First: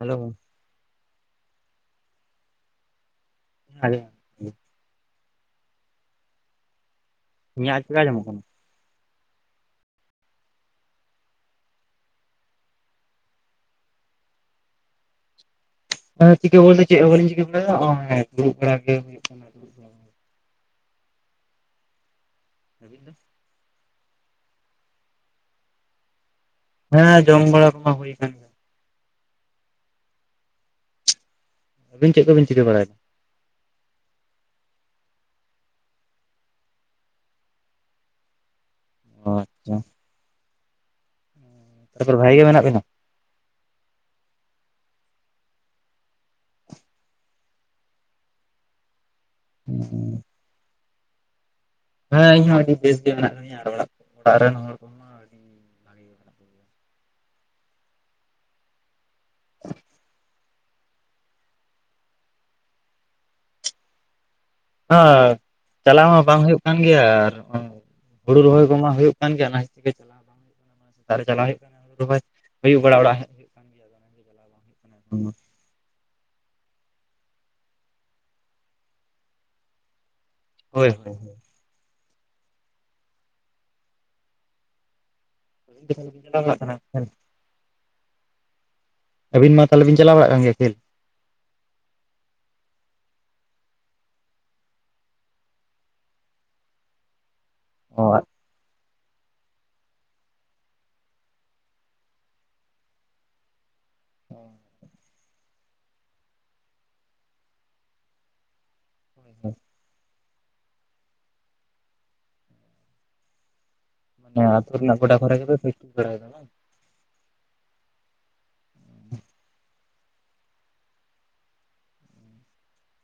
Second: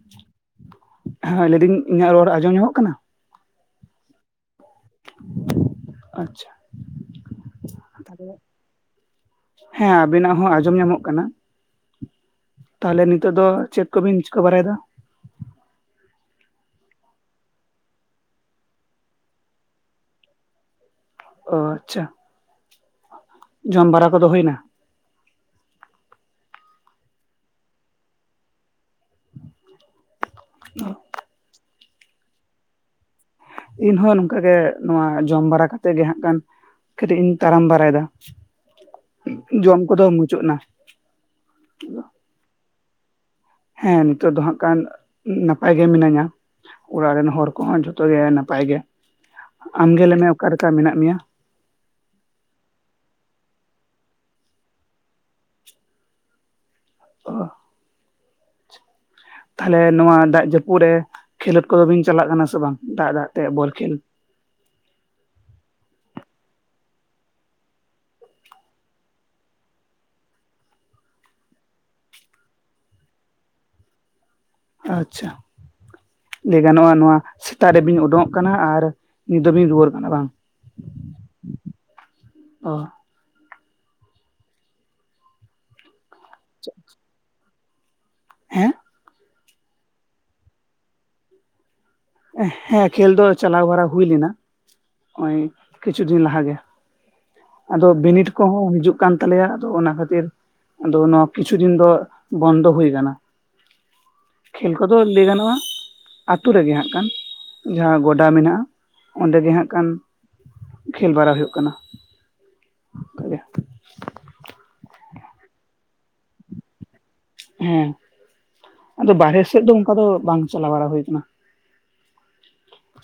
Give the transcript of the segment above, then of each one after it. Hello ᱦᱮ ᱞᱟᱹᱭᱫᱤᱧ ᱤᱧᱟᱹᱜ ᱨᱚᱲ ᱟᱸᱡᱚᱢ ᱧᱟᱢᱚᱜ ᱠᱟᱱᱟ᱾ ᱦᱮᱞᱳ ᱟᱪᱪᱷᱟ ᱤᱧᱟᱜ ᱪᱮᱠᱟ ᱟᱡᱚ ᱢᱚᱜ ᱠᱟᱱᱟ᱾ ᱦᱮ ᱟᱵᱤᱱᱟᱜ ᱦᱚ ᱟᱸᱡᱚᱢ ᱧᱟᱢᱚᱜ ᱠᱟᱱᱟ ᱛᱟᱦᱚᱞᱮ ᱱᱤᱛᱚᱜ ᱫᱚ ᱪᱮᱫ ᱠᱚᱵᱤᱱ ᱪᱤᱠᱟᱹ ᱵᱟᱲᱟᱭ ᱫᱟ ᱪᱤᱠᱟᱹ ᱵᱚᱞᱛᱮ ᱪᱮᱫ ᱦᱚ ᱵᱟᱹᱞᱤᱧ ᱪᱤᱠᱟᱹ ᱵᱟᱲᱟᱭ ᱫᱟ ᱦᱚᱜᱼᱚᱭ ᱫᱩᱲᱩᱵ ᱵᱟᱲᱟᱟᱜ ᱜᱮ ᱦᱩᱭᱩᱜ ᱠᱟᱱᱟ ᱾ ᱚᱻ ᱟᱪᱪᱷᱟ ᱟᱹᱵᱤᱱ ᱫᱚ ᱡᱚᱢ ᱵᱟᱲᱟ ᱠᱚᱫᱚ ᱦᱩᱭ ᱱᱟ᱾ ᱦᱮᱸ ᱡᱚᱢ ᱵᱟᱲᱟ ᱠᱚᱢᱟ ᱦᱩᱭ ᱠᱟᱱ ᱜᱮᱭᱟ ᱚ ᱟᱹᱵᱤᱱ ᱪᱮᱫ ᱠᱚᱵᱤᱱ ᱪᱤᱠᱟᱹ ᱵᱟᱲᱟᱭ ᱩᱱ ᱦᱚᱸ ᱱᱚᱝᱠᱟ ᱜᱮ ᱱᱚᱣᱟ ᱡᱚᱢ ᱵᱟᱲᱟ ᱠᱟᱛᱮ ᱜᱮ ᱦᱟᱸᱜ ᱠᱷᱟᱱ ᱠᱟᱹᱴᱤᱡ ᱤᱧ ᱛᱟᱲᱟᱢ ᱵᱟᱨᱟᱭ ᱫᱟ ᱚ ᱟᱪᱪᱷᱟ᱾ ᱡᱚᱢ ᱠᱚᱫᱚ ᱢᱩᱪᱟᱹᱫ ᱱᱟ᱾ ᱛᱟᱯᱚᱨᱮ ᱵᱷᱟᱜᱤ ᱜᱮ ᱢᱮᱱᱟᱜ ᱵᱤᱱᱟ ᱦᱮ ᱱᱤᱛᱚᱜ ᱫᱚ ᱦᱟᱜ ᱠᱷᱟᱱ ᱱᱟᱯᱟᱭ ᱜᱮ ᱢᱤᱱᱟᱹᱧᱟ ᱚᱲᱟᱜ ᱨᱮᱱ ᱦᱚᱲ ᱠᱚ ᱦᱚᱸ ᱡᱷᱚᱛᱚ ᱜᱮ ᱱᱟᱯᱟᱭ ᱜᱮ ᱟᱢ ᱜᱮ ᱞᱟᱹᱭ ᱢᱮ ᱚᱠᱟ ᱞᱮᱠᱟ ᱢᱮᱱᱟᱜ ᱢᱮᱭᱟ ᱦᱮᱸ ᱤᱧ ᱦᱚᱸ ᱟᱹᱰᱤ ᱵᱮᱥ ᱜᱮ ᱢᱮᱱᱟᱜ ᱠᱟᱫᱤᱧᱟ ᱟᱨ ᱚᱲᱟᱜ ᱚᱲᱟᱜ ᱨᱮᱱ ᱦᱚᱲ ᱠᱚᱦᱚᱸ ᱟᱹᱰᱤ ᱵᱷᱟᱜᱮ ᱜᱮ ᱢᱮᱱᱟᱜ ᱠᱚᱜᱮᱭᱟ᱾ ᱚ ᱛᱟᱦᱞᱮ ᱱᱚᱣᱟ ᱫᱟᱜ ᱡᱟᱹᱯᱩᱫ ᱨᱮ ᱠᱷᱮᱞᱳᱰ ᱠᱚᱫᱚ ᱵᱤᱱ ᱪᱟᱞᱟᱜ ᱠᱟᱱᱟ ᱥᱮ ᱵᱟᱝ ᱫᱟᱜ ᱫᱟᱜ ᱛᱮ ᱵᱚᱞ ᱠᱷᱮᱞ ᱦᱳᱭ ᱪᱟᱞᱟᱣ ᱢᱟ ᱵᱟᱝ ᱦᱩᱭᱩᱜ ᱠᱟᱱ ᱜᱮᱭᱟ ᱟᱨ ᱦᱚᱸ ᱦᱩᱲᱩ ᱨᱚᱦᱚᱭ ᱠᱚᱢᱟ ᱢᱟ ᱦᱩᱭᱩᱜ ᱠᱟᱱ ᱜᱮᱭᱟ ᱚᱱᱟ ᱠᱷᱟᱹᱛᱤᱨ ᱫᱟᱨᱤ ᱪᱟᱞᱟ ᱦᱩᱭᱩᱜ ᱨᱚᱦᱚᱭ ᱟᱹᱭᱩᱵ ᱵᱟᱲᱟ ᱚᱲᱟᱜ ᱦᱮᱜ ᱟᱪᱪᱷᱟ ᱞᱟᱹᱭ ᱜᱟᱱᱚᱜᱼᱟ ᱱᱚᱣᱟ ᱥᱮᱛᱟᱜ ᱨᱮᱵᱤᱱ ᱩᱰᱩᱝᱼᱚᱜ ᱠᱟᱱᱟ ᱟᱨ ᱱᱤᱛ ᱫᱚ ᱵᱤᱱ ᱨᱩᱣᱟᱹᱲ ᱠᱟᱱᱟ ᱵᱟᱝ ᱦᱳᱭ ᱦᱳᱭ [inaudible] ᱚ [inaudible] ᱦᱮᱸ ᱟᱹᱵᱤᱱ ᱢᱟ ᱛᱟᱦᱚᱞᱮ ᱵᱤᱱ ᱪᱟᱞᱟᱣ ᱵᱟᱲᱟᱜ ᱠᱟᱱ ᱜᱮᱭᱟ ᱠᱷᱮᱞ ᱮᱸ ᱦᱮᱸ ᱠᱷᱮᱞ ᱫᱚ ᱪᱟᱞᱟᱣ ᱵᱟᱲᱟ ᱦᱩᱭ ᱞᱮᱱᱟ᱾ ᱚ ᱠᱤᱪᱷᱩ ᱫᱤᱱ ᱞᱟᱦᱟ ᱜᱮ ᱟᱫᱚ ᱚ ᱵᱤᱱᱤᱰ ᱠᱚᱦᱚᱸ ᱦᱤᱡᱩᱜ ᱦᱩᱭᱩᱜ ᱠᱟᱱ ᱛᱟᱞᱮᱭᱟ ᱟᱫᱚ ᱚᱱᱟ ᱠᱷᱟᱹᱛᱤᱨ ᱟᱫᱚ ᱱᱚᱣᱟ ᱠᱤᱪᱷᱩ ᱫᱤᱱ ᱫᱚ ᱵᱚᱱᱫᱚ ᱦᱩᱭ ᱟᱠᱟᱱᱟ ᱠᱷᱮᱞ ᱠᱚᱫᱚ ᱞᱟᱹᱭ ᱜᱟᱱᱚᱜᱼᱟ᱾ ᱟᱛᱳ ᱨᱮᱜᱮ ᱦᱟᱸᱜ ᱠᱷᱟᱱ ᱡᱟᱦᱟᱸ ᱜᱚᱰᱟ ᱢᱮᱱᱟᱜᱼᱟ ᱚᱸᱰᱮ ᱜᱮ ᱦᱟᱸᱜ ᱠᱷᱟᱱ ᱠᱷᱮᱞ ᱵᱟᱲᱟ ᱦᱩᱭᱩᱜ ᱠᱟᱱᱟ ᱚᱱᱠᱟ ᱜᱮ ᱱᱳᱭᱟ ᱟᱹᱛᱩ ᱨᱮᱱᱟᱜ ᱜᱚᱰᱟ ᱠᱚᱨᱮ ᱜᱮ ᱯᱮ ᱯᱮᱠᱴᱤᱥ ᱵᱟᱲᱟᱭ ᱫᱟ ᱦᱮᱸ ᱟᱫᱚ ᱵᱟᱨᱦᱮ ᱥᱮᱫ ᱫᱚ ᱚᱱᱠᱟ ᱫᱚ ᱵᱟᱝ ᱪᱟᱞᱟᱣ ᱵᱟᱲᱟ ᱦᱩᱭ ᱟᱠᱟᱱᱟ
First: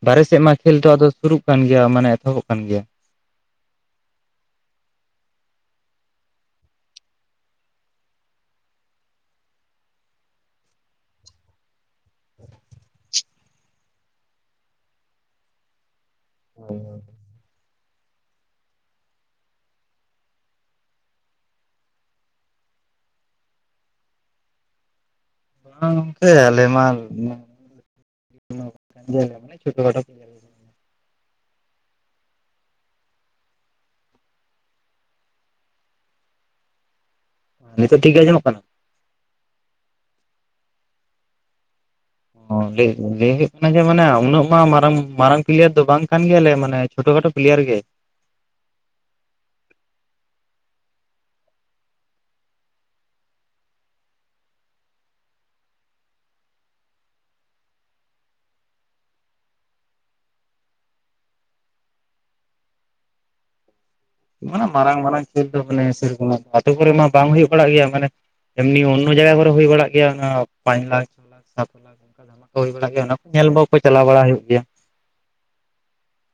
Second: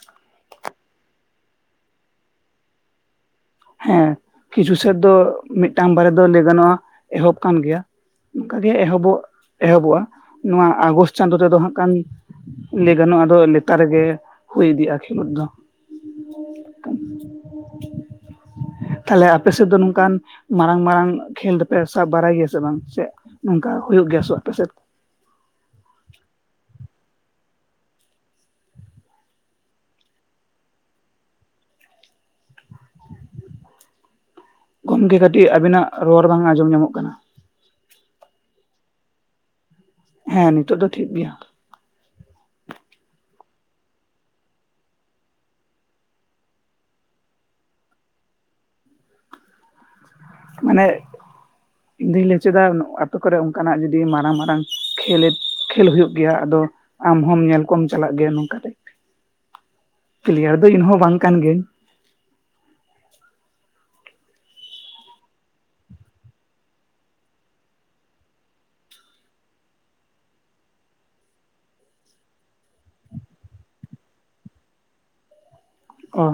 ᱵᱟᱨᱮ ᱥᱮᱫ ᱢᱟ ᱠᱷᱮᱞ ᱴᱟᱜ ᱫᱚ ᱥᱩᱨᱩᱜ ᱠᱟᱱ ᱜᱮᱭᱟ ᱢᱟᱱᱮ ᱮᱛᱚᱦᱚᱵᱚᱜ ᱠᱟᱱ ᱜᱮᱭᱟ ᱦᱮᱸ ᱠᱤᱪᱷᱩ ᱥᱮᱨ ᱫᱚ ᱢᱤᱫᱴᱟᱝ ᱵᱟᱨᱮ ᱫᱚ ᱞᱟᱹᱭ ᱜᱟᱱᱚᱜᱼᱟ ᱮᱦᱚᱵ ᱠᱟᱱ ᱜᱮᱭᱟ ᱱᱚᱱᱠᱟᱜᱮ ᱮᱦᱚᱵᱚᱜ ᱮᱦᱚᱵᱚᱜᱼᱟ ᱱᱚᱣᱟ ᱟᱜᱚᱥᱴ ᱪᱟᱸᱫᱳ ᱨᱮᱫᱚ ᱦᱟᱜ ᱠᱟᱱ ᱞᱟᱹᱭ ᱜᱟᱱᱚᱜ ᱟᱫᱚ ᱞᱮᱛᱟᱨ ᱨᱮᱜᱮ ᱦᱩᱭ ᱤᱫᱤᱜᱼᱟ ᱠᱷᱮᱞᱳᱰ ᱫᱚ ᱦᱮ [inaudible] ᱛᱟᱦᱞᱮ ᱟᱯᱮ ᱥᱮᱫ ᱫᱚ ᱱᱚᱝᱠᱟᱱ ᱢᱟᱨᱟᱝ ᱢᱟᱨᱟᱝ ᱠᱷᱮᱞ ᱫᱚᱯᱮ ᱥᱟᱵ ᱵᱟᱲᱟᱭ ᱜᱮᱭᱟ ᱥᱮ ᱵᱟᱝ ᱥᱮ ᱱᱚᱝᱠᱟ ᱦᱩᱭᱩᱜ ᱜᱮᱭᱟ ᱥᱮ ᱟᱯᱮ ᱥᱮᱫ᱾ ᱜᱚᱝᱠᱮ ᱟᱞᱮ ᱢᱟ [inaudible] ᱪᱷᱴᱚ ᱠᱷᱟᱴᱚ ᱠᱷᱮᱞ ᱜᱚᱝᱠᱮ ᱠᱟᱹᱴᱤᱡ ᱟᱵᱤᱱᱟᱜ ᱨᱚᱲ ᱵᱟᱝ ᱟᱸᱡᱚᱢ ᱧᱟᱢᱚᱜ ᱠᱟᱱᱟ, ᱱᱤᱛᱳᱜ ᱴᱷᱤᱠ ᱜᱮ ᱟᱸᱡᱚᱢᱚᱜ ᱠᱟᱱᱟ? ᱦᱮᱸ ᱱᱤᱛᱚᱜ ᱫᱚ ᱴᱷᱤᱠ ᱜᱮᱭᱟ᱾ ᱚᱸ ᱞᱟᱹᱭ ᱞᱟᱹᱭ ᱦᱩᱭᱩᱜ ᱠᱟᱱᱟ ᱡᱮ ᱢᱟᱱᱮ ᱩᱱᱟᱹᱜ ᱢᱟ ᱢᱟᱨᱟᱝ ᱢᱟᱨᱟᱝ ᱯᱞᱤᱭᱟᱨ ᱫᱚ ᱵᱟᱝ ᱠᱟᱱ ᱜᱮᱭᱟᱞᱮ ᱢᱟᱱᱮ ᱪᱷᱳᱴᱚ ᱠᱷᱟᱴᱳ ᱯᱞᱤᱭᱟᱨ ᱜᱮ, ᱢᱟᱱᱮ ᱤᱧ ᱫᱩᱧ ᱞᱟᱹᱭ ᱦᱚᱪᱚᱭᱫᱟ, ᱟᱛᱳ ᱠᱚᱨᱮ ᱚᱱᱠᱟᱱᱟᱜ ᱡᱩᱫᱤ ᱢᱟᱨᱟᱝ ᱢᱟᱨᱟᱝ ᱠᱷᱮᱞᱮᱫ, ᱠᱷᱮᱞ ᱦᱩᱭᱩᱜ ᱜᱮᱭᱟ ᱟᱫᱚ ᱟᱢ ᱦᱚᱸᱢ ᱧᱮᱞ ᱠᱚᱢ ᱪᱟᱞᱟᱜ ᱜᱮᱭᱟ ᱱᱚᱝᱠᱟᱛᱮ, ᱯᱞᱤᱭᱟᱨ ᱫᱚ ᱤᱧᱦᱚᱸ ᱵᱟᱝ ᱠᱟᱱ ᱜᱤᱭᱟᱹᱧ᱾ ᱢᱟᱱᱮ ᱢᱟᱨᱟᱝ ᱢᱟᱨᱟᱝ ᱠᱷᱮᱞ ᱫᱚ ᱢᱟᱱᱮ ᱨᱮᱠᱚᱢᱟᱜ ᱫᱚ ᱟᱛᱳ ᱠᱚᱨᱮ ᱢᱟ ᱵᱟᱝ ᱦᱩᱭᱩᱜ ᱵᱟᱲᱟᱜ ᱜᱮᱭᱟ ᱢᱟᱱᱮ ᱮᱢᱱᱤ ᱚᱱᱱᱚ ᱡᱟᱭᱜᱟ ᱠᱚᱨᱮ ᱦᱩᱭ ᱵᱟᱲᱟᱜ ᱜᱮᱭᱟ ᱚᱱᱟ ᱯᱟᱸᱪ ᱞᱟᱠᱷ, ᱪᱷᱚ ᱞᱟᱠᱷ, ᱥᱟᱛ ᱞᱟᱠᱷ ᱞᱮᱠᱟ ᱫᱷᱟᱢᱟᱠᱟ ᱠᱚ ᱦᱩᱭ ᱵᱟᱲᱟᱜ ᱜᱮᱭᱟ ᱚᱱᱟ ᱠᱚ ᱧᱮᱞ [unintelligible] ᱪᱟᱞᱟᱣ ᱵᱟᱲᱟ ᱦᱩᱭᱩᱜ ᱜᱮᱭᱟ᱾ ᱚ᱾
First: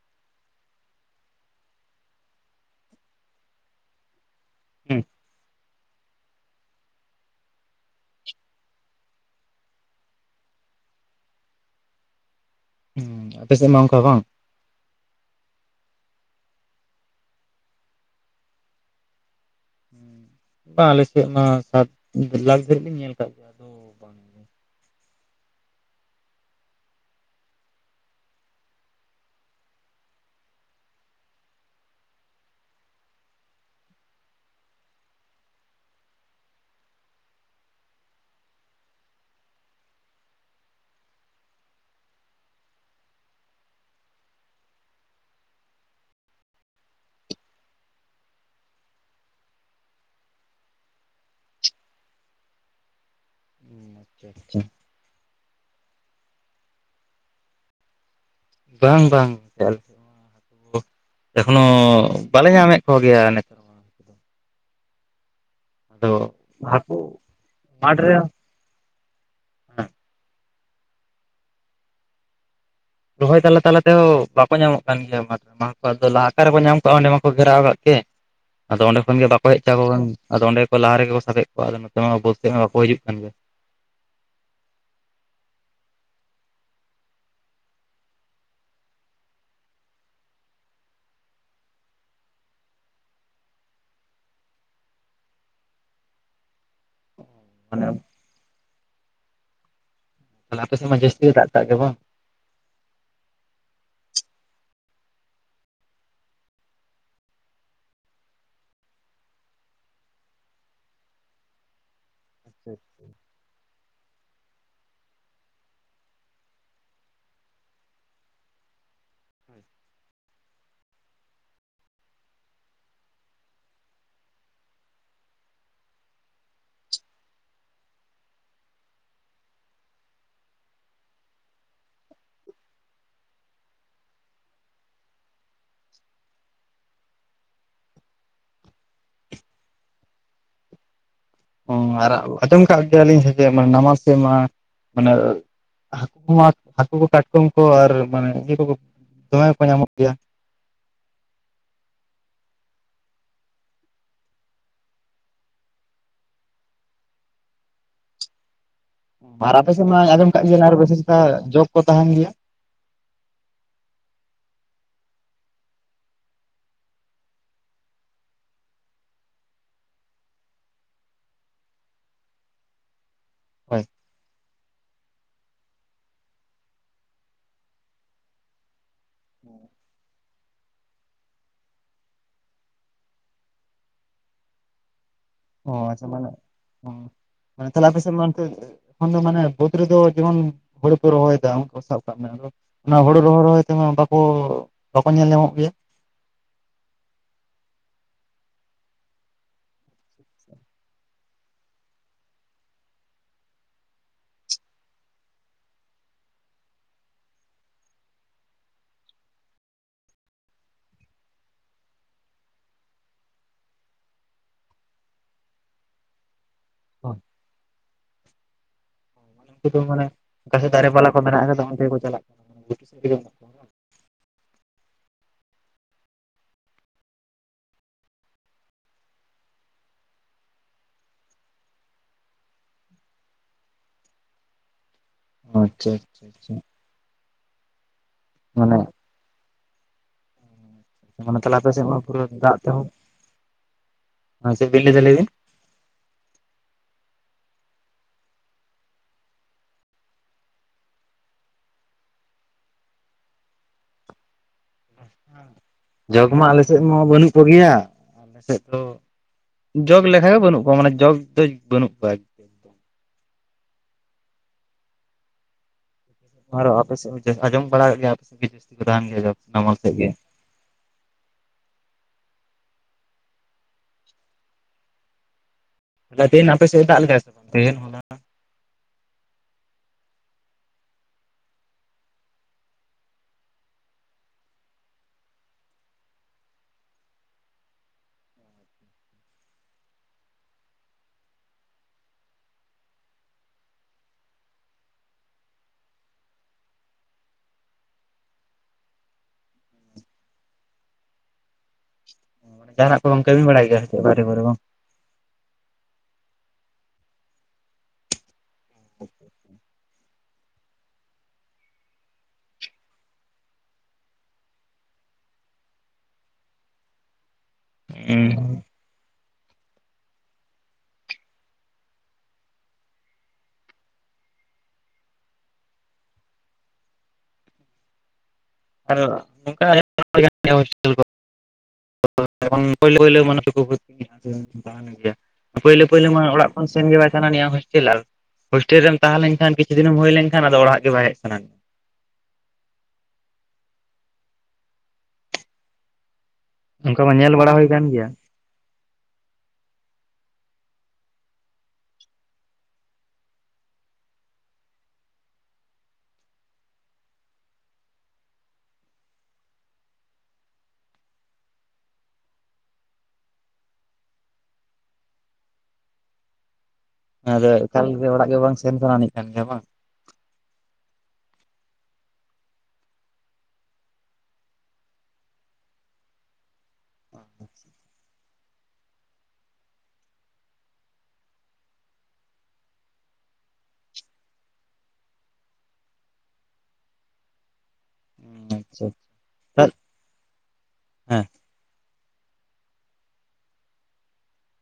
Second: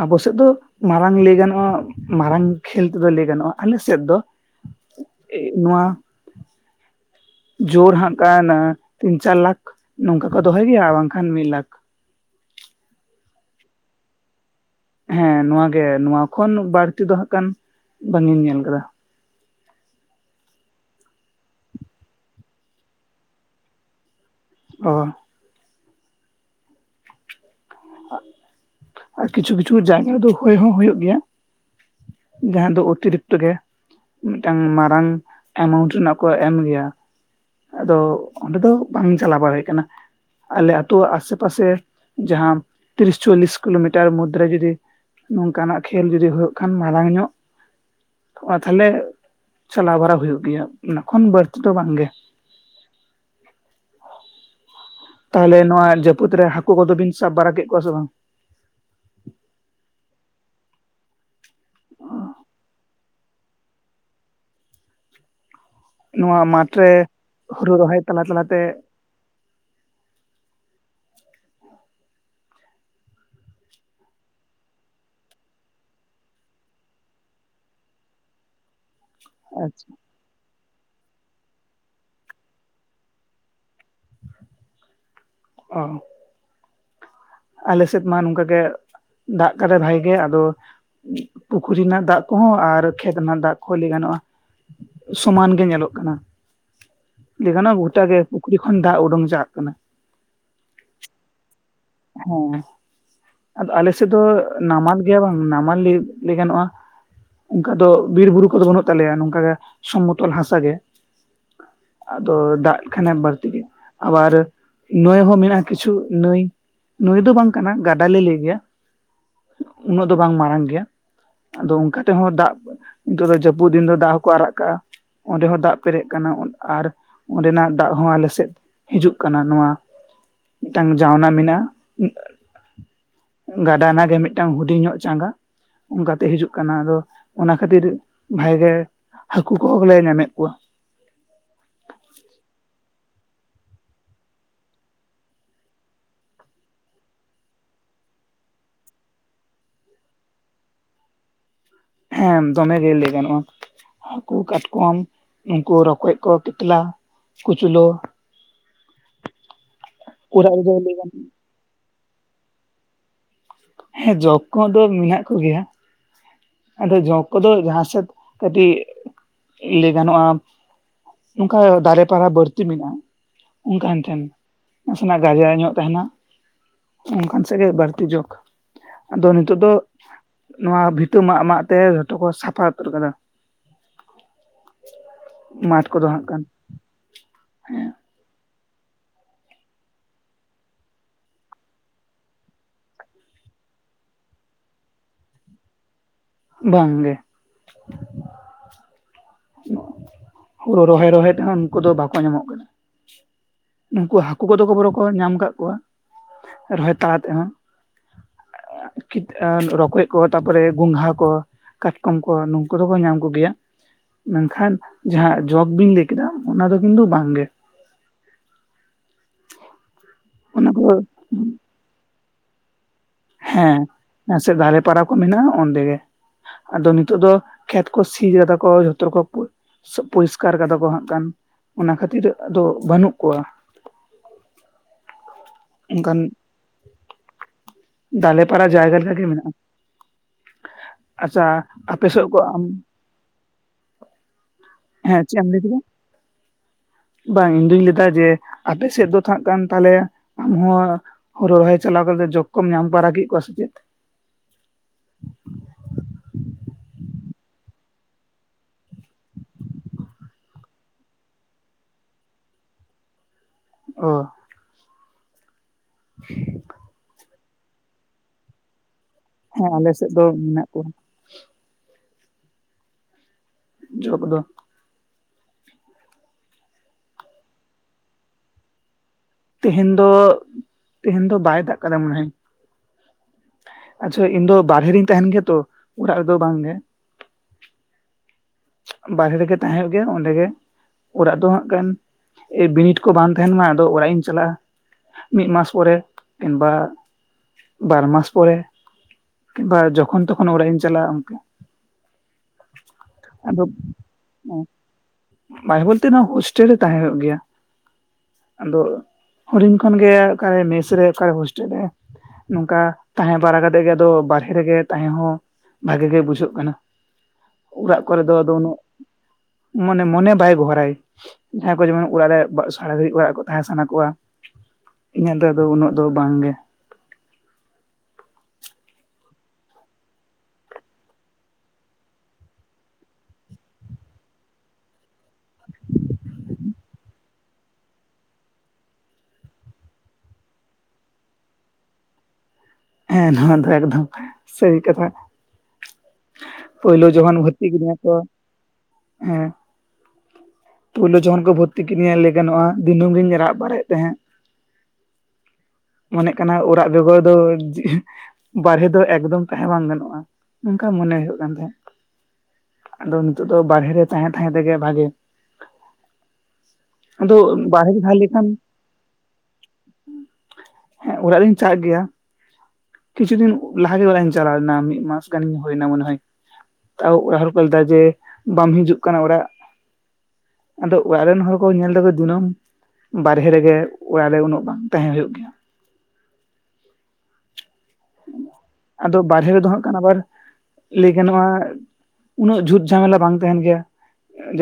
ᱟᱵᱚ ᱥᱮᱫ ᱫᱚ ᱢᱟᱨᱟᱝ ᱞᱟᱹᱭ ᱜᱟᱱᱚᱜᱼᱟ ᱢᱟᱨᱟᱝ ᱠᱷᱮᱞ ᱛᱮᱫᱚ ᱞᱟᱹᱭ ᱜᱟᱱᱚᱜᱼᱟ᱾ ᱟᱞᱮ ᱥᱮᱫ ᱫᱚ ᱦᱩᱸ ᱮᱜ ᱱᱚᱣᱟ ᱡᱳᱨ ᱦᱟᱸᱜ ᱛᱟᱦᱮᱸᱱᱟ ᱛᱤᱱ, ᱪᱟᱨ ᱞᱟᱠᱷ, ᱱᱚᱝᱠᱟ ᱠᱚ ᱫᱚᱦᱚᱭ ᱜᱮᱭᱟ ᱟᱨ ᱵᱟᱝᱠᱷᱟᱱ ᱢᱤᱫ ᱞᱟᱠᱷ᱾ ᱦᱩᱸ ᱟᱯᱮ ᱥᱮᱫ ᱢᱟ ᱚᱝᱠᱟ ᱵᱟᱝ? ᱦᱮᱸ ᱱᱚᱣᱟ ᱜᱮ, ᱱᱚᱣᱟ ᱠᱷᱚᱱ ᱵᱟᱹᱲᱛᱤ ᱫᱚ ᱦᱟᱸᱜ ᱠᱟᱱ ᱵᱟᱝ ᱤᱧ ᱧᱮᱞ ᱠᱟᱫᱟ ᱾ ᱵᱟᱝ ᱟᱞᱮ ᱥᱮᱫ ᱢᱟ ᱥᱟᱛ ᱞᱟᱠᱷ ᱫᱷᱟᱨᱤᱡ ᱧᱮᱞ ᱠᱟᱜ ᱜᱮᱭᱟ᱾ ᱟᱫᱚ ᱵᱟᱝ ᱚ᱾ ᱟᱨ ᱠᱤᱪᱷᱩ ᱠᱤᱪᱷᱩ ᱡᱟᱭᱜᱟ ᱫᱚ ᱦᱩᱭ ᱦᱚᱸ ᱦᱩᱭᱩᱜ ᱜᱮᱭᱟ, ᱡᱟᱦᱟᱸ ᱫᱚ ᱚᱛᱤᱨᱤᱠᱛᱚ ᱜᱮ ᱢᱤᱫᱴᱟᱝ ᱢᱟᱨᱟᱝ ᱮᱢᱟᱣᱩᱱᱴ ᱨᱮᱱᱟᱜ ᱠᱚ ᱮᱢ ᱜᱮᱭᱟ᱾ ᱟᱫᱚ ᱚᱸᱰᱮ ᱫᱚ ᱵᱟᱝ ᱪᱟᱞᱟᱣ ᱵᱟᱲᱟ ᱦᱩᱭ ᱠᱟᱱᱟ᱾ ᱟᱞᱮ ᱟᱛᱩᱣᱟᱜ ᱟᱥᱮ ᱯᱟᱥᱮ, ᱡᱟᱦᱟᱸ ᱛᱤᱨᱤᱥ, ᱪᱚᱞᱞᱤᱥ ᱠᱤᱞᱳᱢᱤᱴᱟᱨ ᱢᱩᱫᱽ ᱨᱮ ᱡᱩᱫᱤ, ᱱᱚᱝᱠᱟᱱᱟᱜ ᱠᱷᱮᱞ ᱡᱩᱫᱤ ᱦᱳᱭᱳᱜ ᱠᱷᱟᱱ ᱢᱟᱲᱟᱝ ᱧᱚᱜ ᱚᱱᱟ ᱛᱟᱦᱞᱮ ᱪᱟᱞᱟᱣ ᱵᱟᱨᱟ ᱦᱩᱭᱩᱜ ᱜᱮᱭᱟ, ᱚᱱᱟ ᱠᱷᱚᱱ ᱵᱟᱹᱲᱛᱤ ᱫᱚ ᱵᱟᱝ ᱜᱮ᱾ ᱟᱪᱪᱷᱟ ᱟᱪᱪᱷᱟ ᱾ ᱛᱟᱦᱚᱞᱮ ᱱᱚᱣᱟ ᱡᱟᱹᱯᱩᱫ ᱨᱮ ᱦᱟᱹᱠᱩ ᱠᱚᱫᱚ ᱵᱤᱱ ᱥᱟᱵ ᱵᱟᱨᱟ ᱠᱮᱫ ᱠᱚᱣᱟ ᱥᱮ ᱵᱟᱝ? ᱵᱟᱝ ᱵᱟᱝ ᱜᱚᱝᱠᱮ ᱟᱞᱮ ᱥᱮᱫ ᱢᱟ ᱦᱟᱹᱠᱩ ᱫᱚ, ᱮᱠᱷᱚᱱᱳ ᱵᱟᱞᱮ ᱧᱟᱢᱮᱫ ᱠᱚ ᱜᱮᱭᱟ ᱱᱮᱛᱚᱜ᱾ ᱟᱫᱚ ᱱᱚᱣᱟ ᱢᱟᱴᱷ ᱨᱮ ᱦᱟᱹᱠᱩ ᱦᱩᱨᱩ ᱢᱟᱴᱷ ᱨᱚᱦᱚᱭ ᱨᱮ ᱛᱟᱞᱟ ᱛᱟᱞᱟᱛᱮ? ᱨᱚᱦᱚᱭ ᱛᱟᱞᱟ ᱛᱟᱞᱟ ᱛᱮᱦᱚᱸ ᱵᱟᱠᱚ ᱧᱟᱢᱚᱜ ᱠᱟᱱ ᱜᱮᱭᱟ ᱢᱟᱴᱷ ᱨᱮ, [inaudible] ᱟᱫᱚ ᱞᱟᱦᱟ ᱟᱠᱟᱨᱮ ᱵᱚ ᱧᱟᱢ ᱠᱚᱜᱼᱟ ᱚᱸᱰᱮ ᱢᱟᱠᱚ ᱜᱷᱮᱨᱟᱣ ᱠᱟᱜ ᱜᱮ᱾ ᱟᱫᱚ ᱚᱸᱰᱮ ᱠᱷᱚᱱ ᱜᱮ ᱵᱟᱠᱚ ᱦᱮᱡ ᱦᱚᱪᱚ ᱟᱠᱚ ᱟᱪᱪᱷᱟ, ᱠᱟᱱ, ᱟᱫᱚ ᱚᱸᱰᱮ ᱠᱚ ᱞᱟᱦᱟ ᱨᱮᱜᱮ ᱠᱚ ᱥᱟᱵᱮᱫ ᱠᱚᱣᱟ ᱟᱫᱚ ᱱᱚᱛᱮ ᱢᱟ ᱵᱟᱹᱛ ᱥᱮᱫ ᱢᱟ ᱵᱟᱠᱚ ᱦᱤᱡᱩᱜ ᱠᱟᱱ ᱜᱮᱭᱟ᱾ ᱚ᱾ ᱟᱞᱮ ᱥᱮᱫ ᱢᱟ ᱱᱚᱝᱠᱟᱜᱮ ᱞ, ᱫᱟᱜ ᱠᱟᱫᱟᱭ ᱵᱷᱟᱜᱮ ᱜᱮ ᱟᱫᱚ ᱯᱩᱠᱷᱩᱨᱤ ᱨᱮᱱᱟᱜ ᱫᱟᱜ ᱠᱚᱦᱚᱸ ᱟᱨ ᱠᱷᱮᱛ ᱨᱮᱱᱟᱜ ᱫᱟᱜ ᱠᱚᱦᱚᱸ ᱞᱟᱹᱭ ᱜᱟᱱᱚᱜᱼᱟ ᱥᱚᱢᱟᱱ ᱜᱮ ᱧᱮᱞᱚᱜ ᱠᱟᱱᱟ᱾ ᱞᱟ. ᱭ ᱜᱟᱱᱚᱜ-ᱟ ᱢᱟᱱᱮ ᱜᱚᱴᱟ ᱜᱮ ᱯᱩᱠᱷᱨᱤ ᱠᱷᱚᱱ ᱫᱟᱜ ᱩᱰᱩᱝ ᱪᱟᱜ ᱠᱟᱱᱟ᱾ ᱛᱟᱦᱞᱮ ᱟᱯᱮ ᱥᱮᱫ ᱢᱟ ᱡᱟᱹᱛᱤ ᱜᱮ ᱫᱟᱜ ᱴᱟᱜ ᱜᱮ ᱵᱟᱝ? ᱦᱚᱸ᱾ ᱟᱫᱚ ᱟᱞᱮ ᱥᱮᱫ ᱫᱚ ᱱᱟᱢᱟᱞ ᱜᱮᱭᱟ ᱵᱟᱝ ᱱᱟᱢᱟᱞᱤᱭᱟᱹ ᱞᱟᱹᱭ ᱜᱟᱱᱚᱜᱼᱟ᱾ ᱚᱝᱠᱟ ᱫᱚ ᱵᱤᱨ ᱵᱩᱨᱩ ᱠᱚᱫᱚ ᱵᱟᱹᱱᱩᱜ ᱛᱟᱞᱮᱭᱟ ᱱᱚᱝᱠᱟ ᱜᱮ, ᱥᱚᱢᱚᱛᱚᱞ ᱦᱟᱥᱟ ᱜᱮ᱾ ᱟᱫᱚ ᱫᱟᱜ ᱠᱷᱟᱱᱮ ᱵᱟᱹᱲᱛᱤ ᱜᱮ, ᱟᱵᱟᱨ ᱱᱟᱹᱭ ᱦᱚᱸ ᱢᱮᱱᱟᱜᱼᱟ ᱠᱤᱪᱷᱩ ᱱᱟᱹᱭ᱾ ᱱᱟᱹᱭ ᱫᱚ ᱵᱟᱝ ᱠᱟᱱᱟ ᱜᱟᱰᱟ ᱞᱮ ᱞᱟᱹᱭ ᱜᱮᱭᱟ, ᱩᱱᱟᱹᱜ ᱫᱚ ᱵᱟᱝ ᱢᱟᱨᱟᱝ ᱜᱮᱭᱟ᱾ ᱟᱫᱚ ᱚᱝᱠᱟ ᱛᱮᱦᱚᱸ ᱫᱟᱜ, ᱱᱤᱛᱚᱜ ᱫᱚ ᱡᱟᱹᱯᱩᱫ ᱫᱤᱱ ᱫᱚ ᱫᱟᱜ ᱦᱚᱸ ᱠᱚ ᱟᱨᱟᱜ ᱠᱟᱜᱼᱟ᱾ ᱚᱸᱰᱮ ᱦᱚᱸ ᱫᱟᱜ ᱯᱮᱨᱮᱡ ᱟᱠᱟᱱᱟ, ᱟᱨ ᱚᱸᱰᱮᱱᱟᱜ ᱫᱟᱜ ᱦᱚᱸ ᱟᱞᱮᱥᱮᱫ ᱦᱤᱡᱩᱜ ᱠᱟᱱᱟ, ᱱᱚᱣᱟ ᱢᱤᱫᱴᱟᱝ ᱡᱟᱣᱱᱟ ᱢᱮᱱᱟᱜᱼᱟ ᱜᱟᱰᱟ ᱨᱮᱱᱟᱜ ᱜᱮ ᱢᱤᱫᱴᱟᱝ ᱦᱩᱰᱤᱧ ᱧᱚᱜ ᱪᱟᱸᱜᱟ ᱾ ᱚᱱᱠᱟᱛᱮ ᱦᱤᱡᱩᱜ ᱠᱟᱱᱟ ᱟᱫᱚ ᱚᱱᱟ ᱠᱷᱟᱹᱛᱤᱨ ᱵᱷᱟᱜᱮ ᱜᱮ ᱦᱟᱠᱩ ᱠᱚᱦᱚᱸ ᱞᱮ ᱧᱟᱢᱮᱫ ᱠᱚᱣᱟ ᱾ ᱚ ᱟᱨ ᱟᱸᱡᱚᱢ ᱠᱟᱜ ᱜᱮᱭᱟᱞᱤᱧ ᱥᱮ ᱪᱮᱫ ᱢᱟᱱᱮ ᱱᱟᱢᱟᱞ ᱥᱮᱫᱢᱟ ᱢᱟᱱᱮ ᱦᱟᱹᱠᱩ ᱢᱟ ᱦᱟᱹᱠᱩ ᱠᱚ, ᱠᱟᱴᱠᱚᱢ ᱠᱚ ᱟᱨ ᱢᱟᱱᱮ ᱤᱭᱟᱹ ᱠᱚ ᱫᱚᱢᱮ ᱠᱚ ᱧᱟᱢᱚᱜ ᱜᱮᱭᱟ ᱾ ᱦᱮᱸ ᱫᱚᱢᱮ ᱜᱮ ᱞᱟᱹᱭ ᱜᱟᱱᱚᱜᱼᱟ ᱾ ᱦᱟᱹᱠᱩ, ᱠᱟᱴᱠᱚᱢ ᱩᱱᱠᱩ ᱨᱚᱠᱚᱡ ᱠᱚ, ᱠᱟᱛᱞᱟ, ᱠᱩᱪᱞᱳ ᱾ ᱟᱨ ᱟᱯᱮ ᱥᱮᱫ ᱢᱟᱧ ᱟᱸᱡᱚᱢ ᱠᱟᱜ ᱚᱲᱟᱜ ᱜᱮᱭᱟ ᱨᱮᱫᱚ ᱟᱨ ᱞᱟᱹᱭ ᱵᱮᱥᱤ ᱜᱟᱱᱚᱜ ᱪᱮᱛᱟ ᱡᱚᱠ ᱠᱚ ᱛᱟᱦᱮᱱ ᱜᱮᱭᱟ? ᱦᱮᱸ ᱡᱚᱸᱠ ᱠᱚ ᱫᱚ ᱢᱮᱱᱟᱜ ᱠᱚ ᱜᱮᱭᱟ ᱾ ᱟᱫᱚ ᱡᱚᱸᱠ ᱠᱚᱫᱚ ᱡᱟᱦᱟᱸ ᱥᱮᱫ ᱠᱟᱹᱴᱤᱡ ᱞᱟᱹᱭ ᱜᱟᱱᱚᱜᱼᱟ ᱱᱚᱝᱠᱟ ᱫᱟᱨᱮ ᱯᱟᱞᱟ ᱵᱟᱹᱲᱛᱤ ᱢᱮᱱᱟᱜᱼᱟ ᱦᱳᱭ ᱚᱱᱠᱟᱱ ᱴᱷᱮᱱ ᱾ ᱱᱟᱥᱮᱱᱟᱜ ᱜᱟᱡᱟᱲ ᱧᱚᱜ ᱛᱟᱦᱮᱸᱱᱟ ᱚᱱᱠᱟᱱ ᱥᱮᱫ ᱜᱮ ᱵᱟᱹᱲᱛᱤ ᱡᱚᱸᱠ, ᱟᱫᱚ ᱱᱤᱛᱚᱜ ᱫᱚ ᱱᱚᱣᱟ ᱵᱷᱤᱛᱟ ᱢᱟᱜᱼᱢᱟᱜ ᱛᱮ ᱡᱚᱛᱚ ᱠᱚ ᱥᱟᱯᱷᱟ ᱩᱛᱟᱹᱨ ᱠᱟᱫᱟ ᱾ ᱚ ᱟᱪᱪᱷᱟ ᱢᱟᱱᱮ ᱢᱟᱱᱮ ᱛᱟᱦᱚᱞᱮ ᱟᱯᱮ ᱥᱮᱫ ᱢᱟ ᱱᱤᱛᱳᱜ ᱮᱠᱷᱚᱱ ᱫᱚ ᱢᱟᱱᱮ ᱵᱟᱹᱫᱽ ᱨᱮᱫᱚ ᱡᱮᱢᱚᱱ ᱦᱳᱲᱩ ᱠᱚ ᱨᱚᱦᱚᱭᱮᱫᱟ ᱩᱱᱠᱩ ᱥᱟᱵ ᱠᱟᱜ ᱢᱮ ᱟᱫᱚ ᱚᱱᱟ ᱦᱩᱲᱩ ᱨᱚᱦᱚᱭ ᱨᱚᱦᱚᱭ ᱛᱮᱢᱟ ᱵᱟᱠᱚ, ᱵᱟᱠᱚ ᱧᱮᱞ ᱧᱟᱢᱚᱜ ᱜᱮᱭᱟ? ᱵᱟᱝ ᱜᱮ ᱾ ᱦᱩᱲᱩ ᱨᱚᱦᱚᱭ ᱨᱚᱦᱚᱭ ᱛᱮᱦᱚᱸ ᱩᱱᱠᱩ ᱫᱚ ᱵᱟᱠᱚ ᱧᱮᱞ ᱧᱟᱢᱚᱜ ᱠᱟᱱᱟ ᱾ ᱱᱩᱠᱩ ᱦᱟᱹᱠᱩ ᱠᱚᱫᱚ ᱠᱚ ᱵᱚᱨᱚᱝ ᱠᱚ ᱧᱟᱢ ᱟᱠᱟᱫ ᱠᱚᱣᱟ ᱾ ᱨᱚᱦᱚᱭ ᱛᱟᱞᱟ ᱛᱮ ᱦᱚᱸ ᱾ ᱨᱚᱠᱚᱡ ᱠᱚ, ᱛᱟᱨᱯᱚᱨᱮ, ᱜᱚᱝᱜᱷᱟ ᱠᱚ ᱾ ᱠᱟᱴᱠᱚᱢ ᱠᱚ ᱱᱩᱠᱩ ᱫᱚᱠᱚ ᱧᱟᱢ ᱠᱚᱜᱮᱭᱟ ᱾ ᱢᱮᱱᱠᱷᱟᱱ ᱡᱟᱦᱟᱸ ᱡᱚᱸᱠ ᱵᱤᱱ ᱞᱟᱹᱭ ᱠᱮᱫᱟ ᱚᱱᱟ ᱫᱚ ᱠᱤᱱᱛᱩ ᱵᱟᱝ ᱜᱮ ᱾ ᱩᱱᱠᱩ ᱫᱚ ᱢᱟᱱᱮ ᱚᱠᱟ ᱥᱮᱫ ᱫᱟᱨᱮ, ᱯᱟᱞᱟ ᱠᱚ ᱢᱮᱱᱟᱜ ᱟᱠᱟᱫᱟ ᱚᱱᱛᱮ ᱜᱮ ᱠᱚ ᱪᱟᱞᱟᱜ [unintelligible] ᱜᱷᱩᱴᱩ ᱥᱮᱫ ᱨᱮᱜᱮ ᱦᱮᱸ ᱡᱟᱦᱟ ᱥᱮᱫ ᱫᱟᱨᱮ ᱯᱟᱲᱟ ᱠᱚ ᱢᱮᱱᱟᱜᱼᱟ ᱚᱸᱰᱮ ᱜᱮ ᱾ ᱟᱫᱚ ᱱᱤᱛᱚᱜ ᱫᱚ ᱠᱷᱮᱛ ᱠᱚ ᱥᱤ ᱠᱟᱫᱟ ᱠᱚ, ᱡᱷᱚᱛᱚ ᱦᱚᱲ ᱠᱚ ᱯᱚᱨᱤᱥᱠᱟᱨ ᱠᱟᱫᱟ ᱠᱚ ᱦᱟᱸᱜ ᱠᱷᱟᱱ ᱚᱱᱟ ᱠᱷᱟᱹᱛᱤᱨ ᱟᱫᱚ ᱵᱟᱹᱱᱩᱜ ᱠᱚᱣᱟ ᱾ ᱚ ᱟᱪᱷᱟ ᱚᱱᱠᱟᱱ ᱟᱪᱷᱟ ᱟᱪᱪᱷᱟ ᱾ ᱫᱟᱞᱮ ᱯᱟᱲᱟ ᱡᱟᱭᱜᱟ ᱞᱮᱠᱟ ᱜᱮ ᱢᱮᱱᱟᱜᱼᱟ ᱾ ᱢᱟᱱᱮ ᱟᱪᱪᱷᱟ ᱛᱟᱦᱚᱞᱮ ᱢᱟ ᱟᱯᱮ ᱯᱩᱨᱟᱹ ᱥᱮᱫ ᱠᱚᱜ ᱫᱟᱜ ᱟᱢ, ᱛᱮᱦᱚᱸ ᱪᱮᱫ ᱵᱤᱱ ᱞᱟᱹᱭᱫᱟ ᱦᱮᱸ ᱵᱤᱱ ᱪᱮᱫ ᱮᱢ ᱞᱟᱹᱭ ᱠᱮᱫᱟ? ᱵᱟᱝ ᱤᱧ ᱫᱩᱧ ᱞᱟᱹᱭ ᱫᱟ ᱡᱮ ᱟᱯᱮ ᱥᱮᱫ ᱫᱚ ᱛᱚ ᱦᱟᱸᱜ ᱠᱷᱟᱱ ᱛᱟᱦᱞᱮ ᱟᱢ ᱦᱚᱸ ᱦᱲᱩ ᱨᱚᱦᱚᱭ ᱪᱟᱞᱟᱣ ᱠᱟᱛᱮ ᱡᱚᱸᱠ ᱠᱚᱢ ᱧᱟᱢ ᱯᱟᱨᱟ ᱠᱮᱫ ᱠᱚᱣᱟ ᱥᱮ ᱪᱮᱫ? ᱦᱮᱸ ᱾ ᱡᱚᱸᱠ ᱢᱟ ᱟᱞᱮ ᱥᱮᱫ ᱢᱟ ᱵᱟᱹᱱᱩᱜ ᱠᱚᱜᱮᱭᱟ, ᱟᱞᱮ ᱥᱮᱫ ᱫᱚ ᱡᱚᱸᱠ ᱞᱮᱠᱷᱟ ᱜᱮ ᱵᱟᱹᱱᱩᱜ ᱠᱚᱣᱟ, ᱢᱟᱱᱮ ᱡᱚᱸᱠ ᱫᱚ ᱵᱟᱹᱱᱩᱜ ᱠᱚᱣᱟ ᱾ ᱮᱠᱫᱚᱢ ᱾ ᱚ ᱾ ᱟᱨ ᱟᱯᱮ ᱥᱮᱫ ᱦᱚᱸ ᱟᱸᱡᱚᱢ ᱵᱟᱲᱟᱣ ᱠᱟᱜ ᱜᱤᱭᱟᱹᱧ ᱟᱯᱮ ᱥᱮᱫ ᱜᱮ ᱡᱟᱹᱥᱛᱤ ᱠᱚ ᱛᱟᱦᱮᱱ ᱜᱮᱭᱟ ᱡᱚᱸᱠ ᱾ ᱦᱮᱸ ᱟᱞᱮ ᱥᱮᱫ ᱫᱚ ᱢᱮᱱᱟᱜ ᱠᱚᱣᱟ ᱾ ᱡᱚᱸᱠ ᱫᱚ ᱾ ᱛᱮᱦᱮᱱ ᱟᱯᱮ ᱥᱮᱫ ᱮ ᱫᱟᱜ ᱞᱮᱫᱟ ᱥᱮ ᱵᱟᱝ ᱛᱮᱦᱮᱱ ᱦᱚᱞᱟ? ᱛᱮᱦᱮᱧ ᱫᱚ ᱛᱮᱦᱮᱧ ᱫᱚ ᱵᱟᱭ ᱫᱟᱜ ᱠᱟᱫᱟ ᱢᱚᱱᱮ ᱦᱚᱭ ᱾ ᱟᱪᱪᱷᱟ ᱤᱧ ᱫᱚ ᱵᱟᱨᱦᱮ ᱨᱤᱧ ᱛᱟᱦᱮᱱ ᱜᱮᱭᱟ ᱛᱚ ᱚᱲᱟᱜ ᱨᱮᱫᱚ ᱵᱟᱝ᱾ ᱵᱟᱦᱨᱮ ᱨᱮᱜᱮ ᱛᱟᱦᱮᱸ ᱦᱩᱭᱩᱜ ᱜᱮᱭᱟ ᱚᱸᱰᱮ ᱜᱮ ᱚᱲᱟᱜ ᱫᱚ ᱦᱟᱜ ᱠᱟᱱ, ᱵᱤᱱᱤᱰ ᱠᱚ ᱵᱟᱝ ᱛᱟᱦᱮᱱ ᱢᱟ ᱟᱫᱚ ᱚᱲᱟᱜ ᱤᱧ ᱪᱟᱞᱟᱜᱼᱟ᱾ ᱢᱤᱫ ᱢᱟᱥ ᱯᱚᱨᱮ ᱠᱤᱝᱵᱟ ᱵᱟᱨ ᱢᱟᱥ ᱯᱚᱨᱮ, ᱵᱟ ᱡᱚᱠᱷᱚᱱ ᱛᱚᱠᱷᱚᱱ ᱚᱲᱟᱜ ᱤᱧ ᱪᱟᱞᱟᱜᱼᱟ, ᱚᱱᱠᱟ ᱡᱟᱦᱟᱱᱟᱜ ᱠᱚᱢ ᱠᱟᱹᱢᱤ ᱵᱟᱲᱟᱭ ᱜᱮᱭᱟ ᱟᱨ ᱵᱟᱨᱦᱮ ᱠᱚᱨᱮᱫ ᱫᱚ᱾ ᱵᱟᱭᱨᱮ ᱵᱚᱞᱛᱮ ᱱᱚᱣᱟ ᱦᱳᱥᱴᱮᱞ ᱨᱮ ᱛᱟᱦᱮᱸ ᱦᱩᱭᱩᱜ ᱜᱮᱭᱟ᱾ ᱟᱫᱚ [inaudible] ᱦᱩᱰᱤᱧ ᱠᱷᱚᱱ ᱜᱮ ᱚᱠᱟᱨᱮ ᱢᱮᱥ ᱨᱮ ᱚᱠᱟᱨᱮ ᱦᱳᱥᱴᱮᱞ ᱨᱮ ᱱᱚᱝᱠᱟ ᱛᱟᱦᱮᱸ ᱵᱟᱲᱟ ᱠᱟᱛᱮᱜ ᱜᱮ ᱟᱫᱚ ᱵᱟᱨᱦᱮ ᱨᱮᱜᱮ ᱛᱟᱦᱮᱸ ᱦᱚᱸ ᱵᱷᱟᱜᱮ ᱜᱮ ᱵᱩᱡᱷᱟᱹᱜ ᱠᱟᱱᱟ ᱚᱲᱟᱜ ᱠᱚᱨᱮ ᱫᱚ ᱟᱫᱚ ᱩᱱᱟᱹᱜ ᱢᱟᱱᱮ ᱢᱚᱱᱮ ᱵᱟᱭ ᱜᱚᱦᱚᱨᱟᱭ᱾ ᱡᱟᱸᱦᱟᱸ ᱠᱚ ᱡᱮᱢᱚᱱ ᱚᱲᱟᱜ ᱨᱮ ᱥᱟᱨᱟ ᱜᱷᱟᱲᱤ ᱚᱲᱟᱜ ᱨᱮ ᱛᱟᱦᱮᱸ ᱥᱟᱱᱟ ᱠᱚᱣᱟ, ᱤᱧᱟᱹᱜ ᱫᱚ ᱟᱫᱚ ᱩᱱᱟᱹᱜ ᱫᱚ ᱵᱟᱝ ᱜᱮ᱾ [unintelligible] [unintelligible] ᱯᱟ. ᱭᱞᱟ. ᱯᱟ. ᱭᱞᱟ. ᱢᱟᱱᱮ ᱠᱚ ᱵᱷᱚᱨᱛᱤ ᱮᱱᱟ ᱥᱮ ᱜᱮᱭᱟ, ᱯᱳᱭᱞᱳ ᱯᱳᱭᱞᱳ ᱢᱟ ᱚᱲᱟᱜ ᱠᱷᱚᱱ ᱥᱮᱱ ᱜᱮ ᱵᱟᱭ ᱛᱟᱦᱮᱱᱟ ᱱᱤᱭᱟᱹ ᱦᱳᱥᱴᱮᱞ ᱟᱨ ᱦᱳᱴᱮᱞ ᱨᱮ ᱛᱟᱦᱮᱸ ᱞᱮᱱᱠᱷᱟᱱ ᱠᱤᱪᱷᱩ ᱫᱤᱱᱮᱢ ᱦᱩᱭ ᱞᱮᱱᱠᱷᱟᱱ ᱟᱫᱚ ᱚᱲᱟᱜ ᱵᱟᱭ ᱦᱮᱡ ᱥᱟᱱᱟ ᱢᱮᱭᱟ᱾ ᱦᱮᱸ ᱱᱚᱣᱟ ᱫᱚ ᱮᱠᱫᱚᱢ ᱥᱟᱹᱨᱤ ᱠᱟᱛᱷᱟ᱾ ᱚᱱᱠᱟ ᱯᱳᱭᱞᱳ ᱢᱟ ᱧᱮᱞ ᱡᱚᱠᱷᱚᱱ ᱵᱟᱲᱟ ᱵᱷᱚᱨᱛᱤ ᱦᱩᱭ ᱟᱠᱟᱱ ᱠᱤᱫᱤᱧᱟ ᱜᱮᱭᱟ᱾ ᱠᱚ ᱦᱮᱸ ᱯᱳᱭᱞᱳ ᱡᱚᱠᱷᱚᱱ ᱠᱚ ᱵᱷᱚᱨᱛᱤ ᱠᱤᱫᱤᱧᱟ ᱞᱟᱹᱭ ᱜᱟᱱᱚᱜᱼᱟ ᱫᱤᱱᱟᱹᱢ ᱜᱤᱧ ᱨᱟᱜ ᱵᱟᱲᱟᱭᱮᱫ ᱛᱟᱦᱮᱸᱫ᱾ ᱢᱚᱱᱮ ᱠᱟᱱᱟ ᱚᱲᱟᱜ ᱵᱮᱜᱚᱦᱚᱨ ᱫᱚ ᱵᱟᱨᱦᱮ ᱫᱚ ᱮᱠᱫᱚᱢ ᱛᱟᱦᱮᱸ ᱵᱟᱝ ᱜᱟᱱᱚᱜᱼᱟ, ᱱᱚᱝᱠᱟ ᱢᱚᱱᱮ ᱦᱩᱭᱩᱜ ᱠᱟᱱ ᱛᱟᱦᱮᱸᱫ᱾ ᱟᱫᱚ ᱱᱤᱛᱚᱜ ᱫᱚ ᱵᱟᱦᱨᱮ ᱨᱮ ᱛᱟᱦᱮᱸ ᱛᱟᱦᱮᱸ ᱛᱮᱜᱮ ᱵᱷᱟᱜᱮ᱾ ᱟᱫᱚ ᱮᱠᱟᱞ ᱵᱟᱨᱦᱮ ᱨᱮ ᱜᱮ ᱛᱟᱦᱮᱸ ᱚᱲᱟᱜ ᱜᱮ ᱞᱮᱠᱷᱟᱱ ᱵᱟᱝ ᱥᱮᱱ ᱥᱟᱱᱟᱱᱤᱡ ᱠᱟᱱ ᱜᱮᱭᱟ ᱵᱟᱝ᱾ ᱦᱮᱸ ᱚᱲᱟᱜ ᱤᱧ ᱪᱟᱜ ᱜᱮᱭᱟ᱾ ᱠᱤᱪᱷᱩ ᱫᱤᱱ ᱞᱟᱦᱟ ᱜᱮ ᱚᱲᱟᱜ ᱤᱧ ᱪᱟᱞᱟᱣᱱᱟ ᱢᱤᱫ ᱢᱟᱥ ᱜᱟᱱᱤᱧ ᱦᱩᱭᱮᱱᱟ ᱢᱚᱱᱮ ᱦᱚᱭ᱾ ᱛᱟᱣ ᱚᱲᱟᱜ ᱦᱚᱲ ᱠᱚ ᱞᱮᱫᱟ ᱡᱮ ᱵᱟᱢ ᱦᱤᱡᱩᱜ ᱠᱟᱱᱟ ᱚᱲᱟᱜ᱾ ᱟᱫᱚ ᱚᱲᱟᱜ ᱨᱮᱱ ᱦᱚᱲ ᱠᱚ ᱧᱮᱞ ᱫᱟᱠᱚ ᱫᱤᱱᱟᱹᱢ ᱵᱟᱨᱦᱮ ᱨᱮᱜᱮ ᱚᱲᱟᱜ ᱨᱮ ᱩᱱᱟᱹᱜ ᱵᱟᱝ ᱛᱟᱦᱮᱸ ᱦᱩᱭᱩᱜ ᱜᱮᱭᱟ᱾ ᱟᱪᱪᱷᱟ ᱟᱫᱚ ᱵᱟᱦᱨᱮ ᱨᱮᱫᱚ ᱦᱟᱜ ᱟᱵᱟᱨ ᱞᱟᱹᱭ ᱦᱮᱸ ᱜᱟᱱᱚᱜᱼᱟ, ᱩᱱᱟᱹᱜ ᱡᱷᱩᱴ ᱡᱷᱟᱢᱮᱞᱟ ᱵᱟᱝ ᱛᱟᱦᱮᱱ ᱜᱮᱭᱟ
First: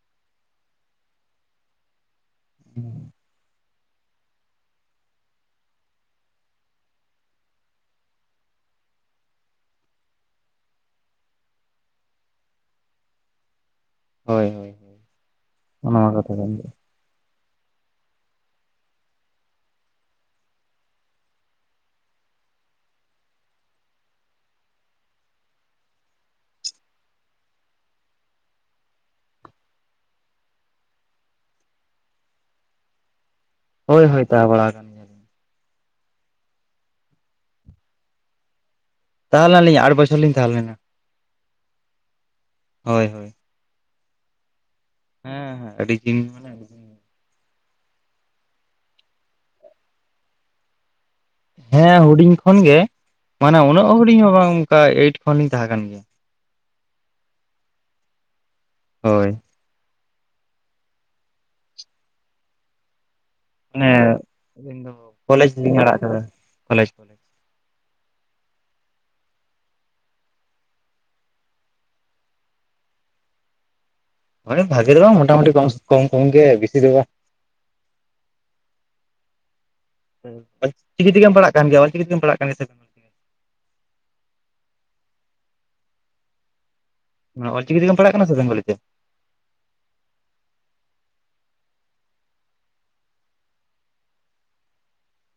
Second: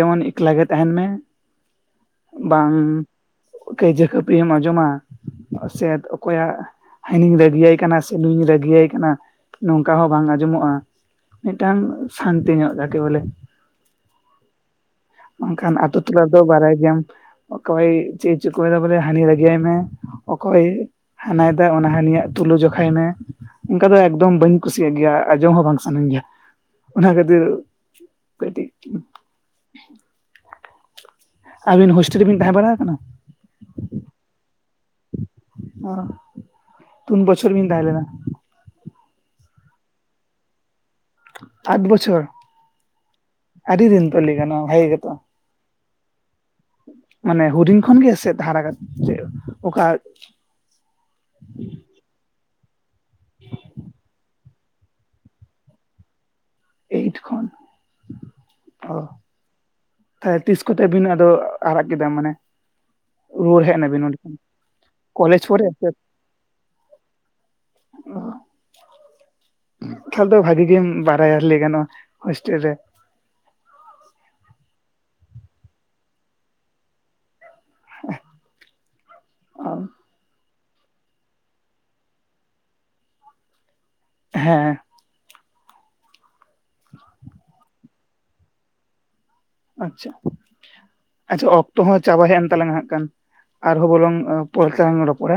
ᱡᱮᱢᱚᱱ ᱮᱠᱞᱟ ᱜᱮ ᱛᱟᱦᱮᱱ ᱢᱮ᱾ ᱵᱟᱝ ᱠᱟᱹᱭᱡᱟᱹ ᱠᱷᱟ. ᱯᱟ. ᱨᱤᱢ ᱟᱸᱡᱚᱢᱟ ᱥᱮ ᱚᱠᱚᱭᱟᱜ ᱦᱟᱹᱱᱤ ᱨᱟᱹᱜᱤᱭᱟᱭ ᱠᱟᱱᱟ ᱥᱮ ᱱᱩᱧ ᱨᱟᱹᱜᱤᱭᱟᱭ ᱠᱟᱱᱟ ᱱᱚᱝᱠᱟ ᱦᱚᱸ ᱵᱟᱝ ᱟᱸᱡᱚᱢᱚᱜᱼᱟ᱾ ᱢᱤᱫᱴᱟᱝ ᱥᱟᱱᱛᱤ ᱧᱚᱜ ᱡᱟᱠᱮ ᱵᱚᱞᱮ᱾ ᱦᱳᱭ ᱦᱳᱭ ᱦᱳᱭ ᱵᱟᱝᱠᱷᱟᱱ ᱟᱛᱳ ᱚᱱᱟ ᱢᱟ ᱴᱚᱞᱟ ᱠᱟᱛᱷᱟ ᱨᱮᱫᱚ ᱠᱟᱱ ᱜᱮᱭᱟ ᱵᱟᱲᱟᱭ ᱜᱮᱭᱟᱢ᱾ ᱚᱠᱚᱭ ᱪᱮᱫᱮ ᱪᱤᱟᱭᱫᱟ ᱵᱚᱞᱮ ᱦᱟᱱᱤ ᱨᱟᱜᱤ ᱟᱭ ᱢᱮ᱾ ᱚᱠᱚᱭ ᱦᱟᱱᱟᱮᱫᱟ ᱚᱱᱟ ᱦᱟᱹᱱᱤᱭᱟᱜ ᱛᱩᱞᱟᱹ ᱡᱚᱠᱷᱟ ᱠᱷᱟᱭ ᱢᱮ ᱚᱱᱠᱟ ᱫᱚ ᱮᱠᱫᱚᱢ ᱵᱟᱹᱧ ᱠᱩᱥᱤᱭᱟᱜ ᱜᱮᱭᱟ, ᱟᱸᱡᱚᱢ ᱦᱚᱸ ᱵᱟᱝ ᱥᱟᱱᱟᱧ ᱜᱮᱭᱟ ᱚᱱᱟ ᱠᱷᱟᱹᱛᱤᱨ᱾ ᱠᱟᱹᱴᱤᱡ ᱟᱹᱵᱤᱱ ᱦᱳᱥᱴᱮᱞ ᱨᱮᱵᱤᱱ ᱛᱟᱦᱮᱸ ᱵᱟᱲᱟ ᱟᱠᱟᱱᱟ᱾ ᱦᱳᱭ ᱦᱳᱭ ᱛᱟᱦᱮ ᱵᱟᱲᱟ ᱟᱠᱟᱱᱤᱧ᱾ ᱚ ᱛᱩᱱ ᱵᱚᱪᱷᱚᱨ ᱵᱤᱱ ᱛᱟᱦᱮᱸ ᱞᱮᱱᱟ᱾ ᱛᱟᱦᱮᱸ ᱞᱮᱱᱟᱞᱤᱧ ᱟᱴ ᱵᱚᱪᱷᱚᱨ ᱞᱤᱧ ᱛᱟᱦᱮᱸ ᱞᱮᱱᱟ᱾ ᱟᱴ ᱵᱚᱪᱷᱚᱨ ᱦᱳᱭ ᱦᱳᱭ ᱟᱹᱰᱤ ᱫᱤᱱ ᱛᱚ ᱞᱮᱭᱜᱟᱱᱼᱟ ᱵᱷᱟᱜᱮ ᱜᱮ ᱛᱚ᱾ ᱦᱮᱸ ᱦᱮᱸ ᱟᱹᱰᱤ ᱫᱤᱱ ᱢᱟᱱᱮ ᱢᱟᱱᱮ ᱦᱩᱰᱤᱧ ᱠᱷᱚᱱᱜᱮ ᱥᱮ ᱫᱷᱟᱨᱟᱠᱟᱨ ᱪᱮ ᱚᱠᱟ ᱦᱮᱸ ᱦᱩᱰᱤᱧ ᱠᱷᱚᱱᱜᱮ ᱢᱟᱱᱮ ᱩᱱᱟᱹᱜ ᱦᱩᱰᱤᱧ ᱦᱚᱸ ᱵᱟᱝ ᱚᱱᱠᱟ ᱮᱭᱤᱴ ᱠᱷᱚᱱᱞᱤᱧ ᱛᱟᱦᱮᱸ ᱠᱟᱱ ᱜᱮᱭᱟ ᱮᱭᱤᱴ ᱠᱷᱚᱱ ᱚ ᱦᱳᱭ ᱛᱟᱦᱚᱞᱮ ᱛᱤᱥ ᱠᱚᱛᱮ ᱵᱤᱱ ᱟᱫᱚ ᱟᱲᱟᱜ ᱠᱮᱫᱟᱢ ᱢᱟᱱᱮ? ᱚᱭ ᱦᱮᱡ ᱢᱟᱱᱮ ᱱᱟᱵᱤᱱ ᱚᱸᱰᱮ ᱟᱹᱞᱤᱧ ᱫᱚ ᱠᱚᱞᱮᱡᱽ ᱯᱚᱨᱮ ᱞᱤᱧ ᱥᱮ ᱟᱲᱟᱜ ᱠᱟᱫᱟ ᱠᱚᱞᱮᱡᱽ ᱠᱚᱞᱮᱡᱽ ᱛᱟᱦᱚᱞᱮ ᱫᱚ ᱵᱷᱟᱜᱤ ᱜᱮᱢ ᱵᱟᱲᱟᱭᱟ ᱞᱮᱭ ᱜᱟᱱᱚᱜ ᱦᱳᱥᱴᱮᱞ ᱨᱮ ᱢᱟᱱᱮ ᱵᱷᱟᱜᱤ ᱫᱚ ᱵᱟᱝ ᱢᱚᱴᱟ ᱢᱩᱴᱤ ᱠᱚᱢ ᱠᱚᱢ ᱜᱮ ᱵᱤᱥᱤ ᱫᱚ ᱵᱟ ᱦᱮ ᱟᱨ ᱚᱞ ᱪᱤᱠᱤ ᱛᱮᱜᱮ ᱯᱟᱲᱟᱜ ᱠᱟᱱ ᱜᱮᱭᱟ ᱚᱞᱪᱤᱠᱤ ᱛᱮᱢ ᱯᱟᱲᱟᱜ ᱠᱟᱱ ᱜᱮᱭᱟ ᱥᱮ ᱦᱮᱸ ᱢᱟᱱᱮ ᱚᱞ ᱪᱤᱠᱤ ᱛᱮᱜᱮᱢ ᱯᱟᱲᱦᱟᱜ ᱠᱟᱱᱟ ᱥᱮ ᱵᱮᱝᱜᱚᱞᱤ ᱛᱮ? ᱟᱪᱪᱷᱟ ᱟᱪᱪᱷᱟ ᱚᱠᱛᱚ ᱦᱚᱸ ᱪᱟᱵᱟ ᱦᱮᱡ ᱮᱱ ᱛᱟᱞᱟᱝ ᱦᱟᱜ ᱠᱷᱟᱱ ᱟᱨᱦᱚᱸ ᱵᱚᱨᱚᱝ ᱯᱚᱨᱮ ᱛᱮᱞᱟᱝ ᱨᱚᱯᱚᱲᱟ